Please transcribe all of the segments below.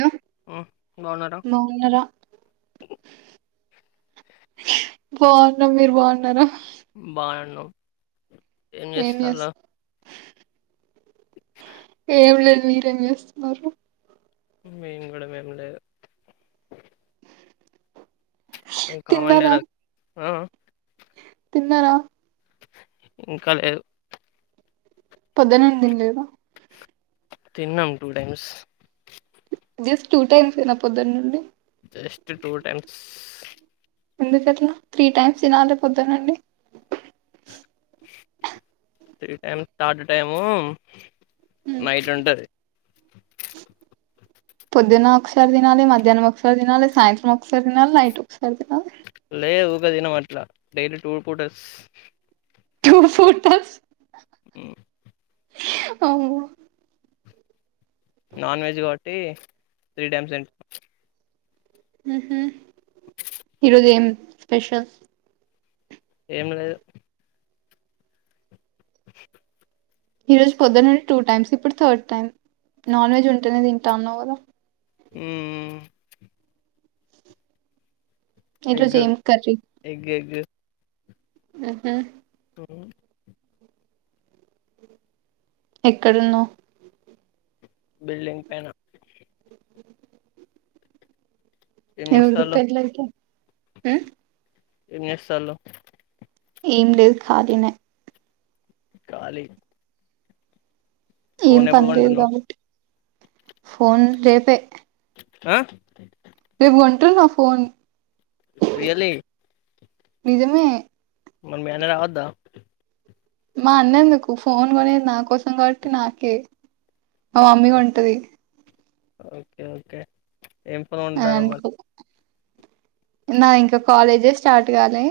Hello హ్మ్. బాగున్నారా? మౌన్నార బాగుఉన్నాం మీరు బావుఉన్నారా బాఅన్నాం ఏమ్ చేస్తలా ఏమ్ లేదు మీరే ఏమ్ చేస్తుఉన్నారు మేమ్ కూడా విన్ లేదు ఇన్ కామన్ తిన్నారా డైలాగ్ ఆ తిన్నారా ఇంకా లేదు పొద్దునే తిన్ లేదా తిన్నాంమ్ two times just two times ఏన పొద్దున్ నుండి జస్ట్ టూ టైమ్స్ ఎందుకు అట్లా త్రీ టైమ్స్ తినాలి పొద్దున్ నుండి త్రి టైమ్ తాడ్డ్ టై యము నైట్ ఉంట అది పొద్దున ఒక్ సారి తినాలే మధ్యానం ఒక్ సారి తినాలే సాయంత్రం ఒక్ సారి తినాలే నైట్ ఒక్ సారి తినాలే లే ఊక దినం అట్లా డెలీ టూ పూట అస్ టూ ఫూటఅస్ ఈ అఓ నాన్ వెజ్ కాబట్టి త్రీ టైమ్స్ తిన్ ఈరోజు ఏం స్పెషల్ ఏం లేదు ఈ రోజు పొద్దున నుండి టూ టైమ్స్ ఇప్పుడు థర్డ్ టైమ్ నాన్ వెజ్ ఉంటేనే తింటాన్నావు కదా మ్మ్ ఈరోజు ఎగ్, ఏం కర్రీ ఎగ్, ఎగ్. ఆహ అ ఎక్కడ ఉన్నావ్ బిల్డింగ్ పైన ఏం ఎవరిది చేస్తాల్లు? పెళ్లయితా ఆ ఏం జేస్తల్లు ఏం లేదు ఖాళీనే ఖాళీ ఏం ఫోన్ ఎప్పుడు పనిలేదు కొంటున్నవు? కాబట్టి ఫోన్ రేపే ఆ రేపు కొంటున్న ఫోన్ రియల్లీ నిజమే మరి మీ అన్న రావద్దా మా అన్నందుకు ఫోన్ కొనేది నా కోసం కాబట్టి నాకే మా మమ్మీగా కొంటది ఓకే ఓకే ఏం ఫోన్ అని కొంటన్నవ్ మరి అనుకో నా ఇంకా కాలేజే స్టార్ట్ కాలే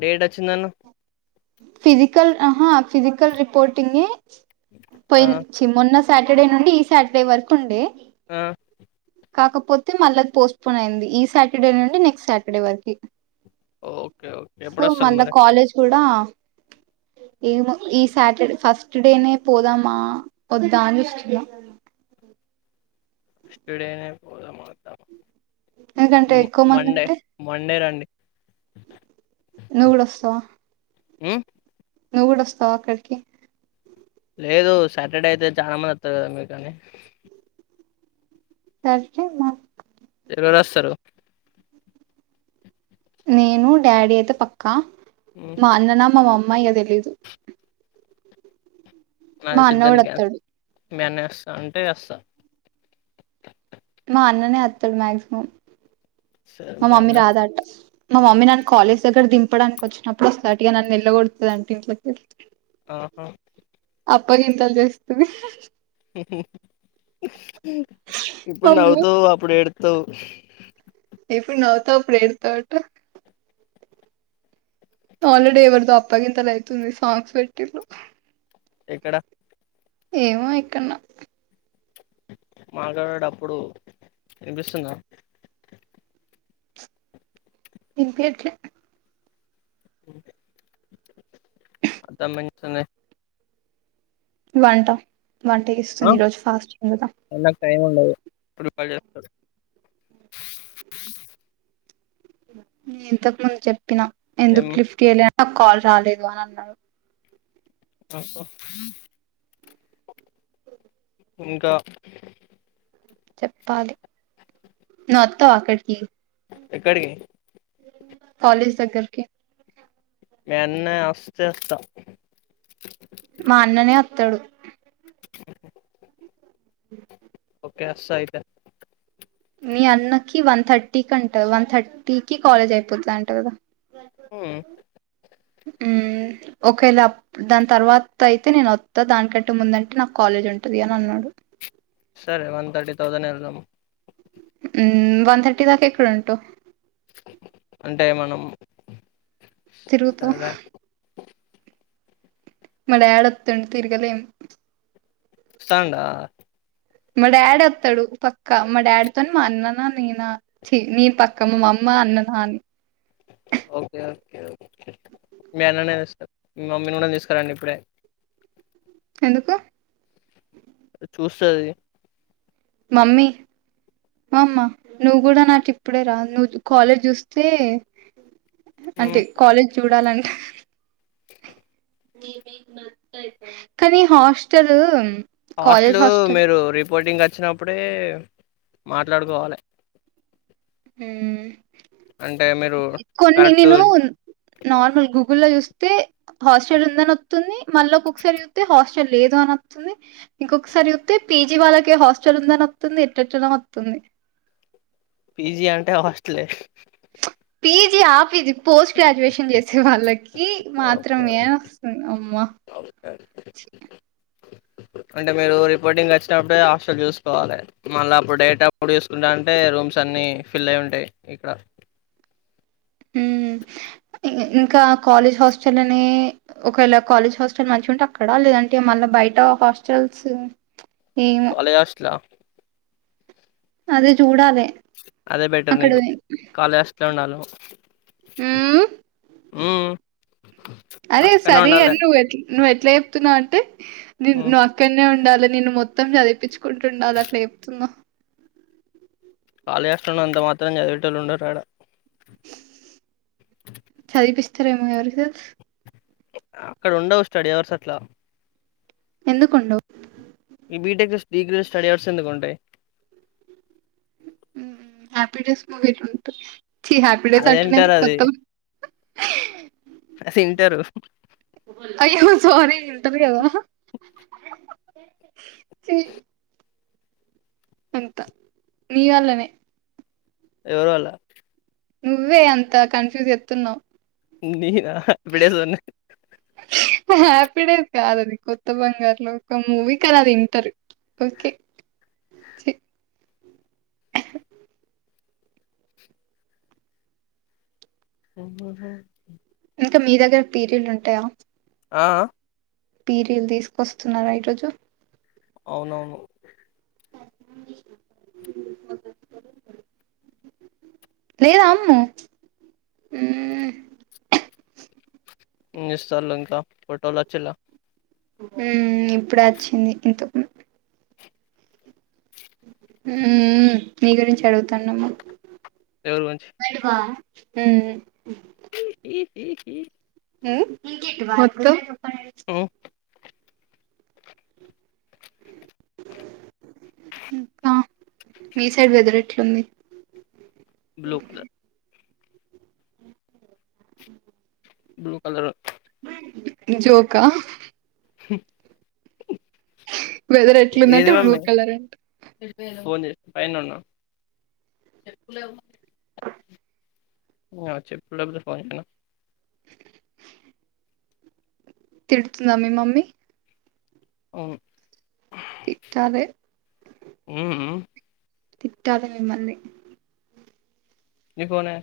డేట్ వచ్చిందన్నవు ఫిజికల్ ఆహా ఫిజికల్ రిపోర్టింగ్ ఆ! పోయించి మొన్న సాటర్డే నుండి ఈ సాటర్డే వరకు ఉండే ఆ కాకపోతే మళ్ళీది పోస్ట్పోన్ అయింది ఈ సాటర్డే నుండి నెక్స్ట్ సాటర్డే వరకి ఓకే ఓకే. ఎప్పుడొస్తారు మళ్ళా మరి? కాలేజ్ కూడా ఏమో ఈ సాటర్డే ఫస్ట్ డేనే పోదామా వద్దా అని చూస్తున్న అ నేస్డేనే పోదా మాతా ఎందుకంటే ఎక్కువ మంది మండే ఉంటే మండే రండి నువ్వు కూడా వస్తావా ఆ నువ్వు కూడా వస్తావ అక్కడికి లేదు సాటర్డే అయితే చాలా మంది అత్తరు కదా మీకు కాని సరి మా ఎవరెవరు వస్తారు నేను డాడీ అయితే పక్కా హ్మ్. మా అన్ననా మా మమ్మ ఇగ తెలీదు మా అన్న గూడ ఒత్తడు మేనర్స్ అంటే అస్తా మా అన్ననే అత్తడు మ్యాగ్సిమం సరే మా మీ మమ్మీ అన్న రాదట మా మమ్మీ నన్ను కాలేజ్ దగ్గర దింపడానికి వచ్చినప్పుడు సట్టిగా నన్ను ఎల్లగొడతాదని ఇంట్లకి ఆహా అప్పగింతలు జేస్తిమి ఇప్పుడు అమ్మో నవ్వుతూ అప్పుడు ఏడు తూ ఎప్పుడు నవ్వుతావ్ ఎప్పుడు ఎడుత్తావ్ ఎటో ఆల్రెడీ ఎవరిదో అప్పగింతలైతుంది సాంగ్స్ పెట్టిర్రు ఎక్కడ ఏమో ఎక్కన్నో మాటాడేడప్పుడు ఇన్పిస్తుందా ఇన్పియ్యట్లే అంతా మెన్సనే వంట వంట ఆ! జేస్తుంది ఈరోజు ఫాస్టింగ్ గదా నాకు టైం ఉండదు ప్రిపేర్ జేస్తారు నే ఇంతకు ముందు చెప్పినా ఏం ఎందుకు లిఫ్ జెయ్యలే నాక్ కాల్ రాలేదు అని అన్నారు తస్సు ఇంకా చెప్పాలి నువ్వు అత్తవా అక్కడికి ఎక్కడికి కాలేజ్ దగ్గరికి మీ అన్నయ్య వస్తే వొస్తా తడు [unintelligible] [unintelligible] ఒకే అస్తా అయితే మీ అన్నకి వన్ థర్టీ కంట వన్ థర్టీకిి కాలేజ్ అయిపోతుదంట గదా ఊ ఊ ఒకవేళ అప్ దాని తర్వాత్ అయితే నేన్ వొత్తా దానికంటే ముందంటేషనాకు కాలేజ్ ఉంటుది అని అన్నాడు సరే వన్ థర్టీ థౌసన్ ఎళ్దాము ఉమ్ వన్ థర్టీ దాకా ఎక్కడుంటవ్ అంటే మనం తిరుగుతూ సరే మా డాడ్ ఒత్తుండు తిరగలేం స్సాండా మా డాడి ఒత్తడు పక్కా మా డాడితోని మా అన్ననా నేనా ఛీ నేను పక్క మా మమ్ మా‌ అన్న నా అని ఓకే ఓకే ఓక్కే మీ అన్న నే వేస్తా మీ మమ్మిని గూనా తీస్కురాండి ఇప్పుడే ఎందుకు చూస్తది. మమ్మీ! మా అమ్మా నువ్వు గుడా నాకు ఇప్పుడే రా నువ్వు కాలేజ్ జూస్తే అంటే కాలేజ్ చూడాలని [unintelligible] కానీ హాస్టలు హాస్టల్ మీరు రిపోర్టింగ్ అది ఇచ్చినప్పుడే మాట్లాడుకోవాలే హ్మ్ మీరు కొన్ని కరెక్ట్ నేను నార్మల్ గు గూగుల్ లో చూస్తే హాస్టల్ ఉందని వత్తుంది మళ్ళీ ఒక్కొక్కసారి చూత్తే హాస్టల్ లేదు అని వత్తంది ఇంకొక్కసారి జూత్తే పీజీ వాళ్ళకే హాస్టల్ ఉందని వత్తుంది ఎట్టేట్టనో వత్తంది పిజి అంటే హాస్టలే పిజీ అ పీజి పోస్ట్ గ్రాడ్యుయేషన్ చేసే వాళ్ళకి ఓకే మాత్రమే వస్తుంది అమ్మ [inaudible] అంటే మీరు రిపోర్టింగ్ కి వచ్చినప్పుడే హాస్టల్ చూసుకోవాలి మళ్ళా అప్పుడు డే అప్పుడు చూసుకుంటానంటే రూమ్స్ అన్ని ఫిల్ అయి ఉంటాయి ఇక్కడ [inaudible] హ్మ్ ఇంకా కాలేజ్ హాస్టల్నే ఒకవేళ కాలేజ్ హాస్టల్ మంచిగా ఉంటే అక్కడ లేదంటే మళ్ళా బయట హాస్టల్స్ ఏమో కాలేజ్ హాస్టలా అదే చూడాలే అదే బెటర్ నీకు కాలేజ్ హాస్టల్ లో ఉండాలి ఉమ్ హ్మ్ అరే అక్కడనే సరే ఉండాలి ఎల్లు ఎట్ల నువ్వే ఎట్ల చెప్తున్నావ్ అంటే హ్మ్ నువ్వు అక్కడనే ఉండాలి అలా నేను మొత్తం చదిపించుకుంటు ఉండాలి అట్లా చెప్తుందో కాలేజిహాస్టల్లో అంత మాత్రం చదివేటోళ్ళు ఉండరాడ ఇతరేమో ఎవరికి తెలుసు అక్కడ ఉండవు స్టడీ అవర్స్ అట్ల ఎందుకుండవ్ ఈ బిటెక్ డిగ్రీ స్టడీ అవర్స్ ఎందుకుంటాయి హ్యాపీడేస్ మూవీ [unintelligible] చి హ్యాపీ డేస్ అది అట్టనే ఇంటర్ అది కొత్త అది ఇంటర్ అయ్యో సారీ ఇంటర్ గద చీ అంత నీ వల్లనే ఎవరి వల్ల నువ్వే అంతా కన్ఫ్యూజేత్తున్నావ్ నేనా హేపీ డేస్ అన్నీ హ్యాపీ డేస్ కాదది కొత్త బంగారు లోకం మూవీ కదా అది ఇంటరు ఓకే ఛీ అ [inaudible] ఇంకా మీ దగ్గర పీరియడ్ ఉంటయా ఆ అ పీరియల్ తీసుకొస్తున్నారా ఈ రోజు అవునవును [inaudible] లేదా అమ్ము ఇస్తార్లంకా పటోల్ వచ్చిల్లా మ్ ఇప్పుడు వచ్చింది ఇంతకు ఉ మీ గురించి అడుగుతుాన్నామ ఎవరు మంచ్ హుమ్ మ్ వద్దు ఒ ఆ మీ సైడ్ వెదర్ ఎట్ల ఉంది లుక్ బ్లూ కలర్ జోక వెదర్ ఎట్లుందంటే ఏదో బ్లూ మె కలర్ అంట పోన్ చేయ్ పైనె ఉన్నా ఆ చెప్పు లేపోతే ఫోన్ చేయనా తిడ్తుందా మీ మమ్మీ అవును తిట్టాలే మ్ తిట్టాలి మమ్మల్ని నీ ఫోనె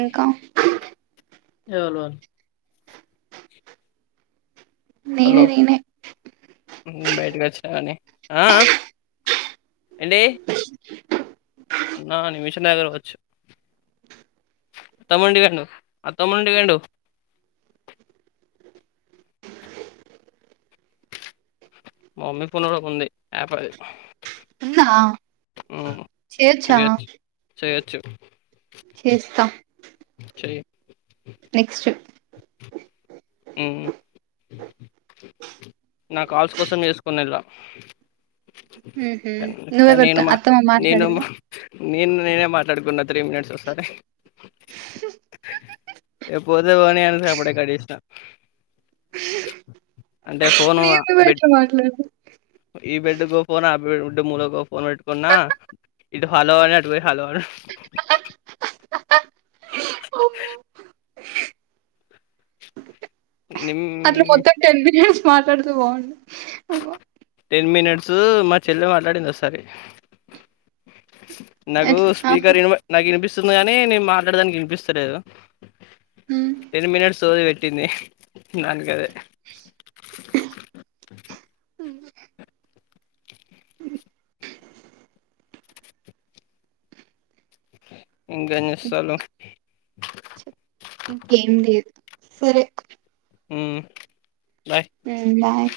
ఇంక ఎవర్ వాల్ హలో నేనె నేనె బయటకి వచ్చా కాని అ ఆ ఏంటి అన్నా నిమిషన్ దాగా వచ్చు అత్తమండి గాను అత్తమండి గాడు మా మమ్మీ ఫోన్ ల ఉంది యాప్ అది ఉందా చేయచ్చా చెయొచ్చు చెయొచ్చు చెయి నెక్స్ట్ ఉ నా కాల్స్ కోసం వేసుకోనిలా ఉహు కాని నేను నువ్వెవరితో మా అత్తమ్మ నేను మా మాట్లాడిందా నేను నేనే మాట్లాడుకున్నా త్రీ మినిట్స్ ఒక సారి ఇక పో యితె పోని అను సపడే కటి చేసిన అంటే ఫోను నేను నువ్వు బెడ్ ఎట్లా మాట్లాడు ఈ బెడ్ కు ఒక ఫోన్ ఆ బెడ్ మూలక ఒక ఫోన్ పెట్టుకున్నా ఇటు హలో అనే అటు హలో అమ్మో. అట్లా నిమ్ మొత్తం టెన్ మినిట్స్ మాట్లాడుతే బాగుండు టెన్ మినిట్స్ మా చెల్లె మాట్లాడింది ఒకసారి నాకు అట్లా ఆహా స్పీకర్ వి నాకు వినిపిస్తుంది కాని నేను మాట్లాడడానికి వినిపిస్తలేదు ఉమ్ టెన్ మినిట్స్ సోది పెట్టింది నాన్న గారే అ అ ఇంకా ఎం చేస్తాలు చెప్పు ఇంకేం లేదు సరే ఆమ్ ఉమ్ బాయ్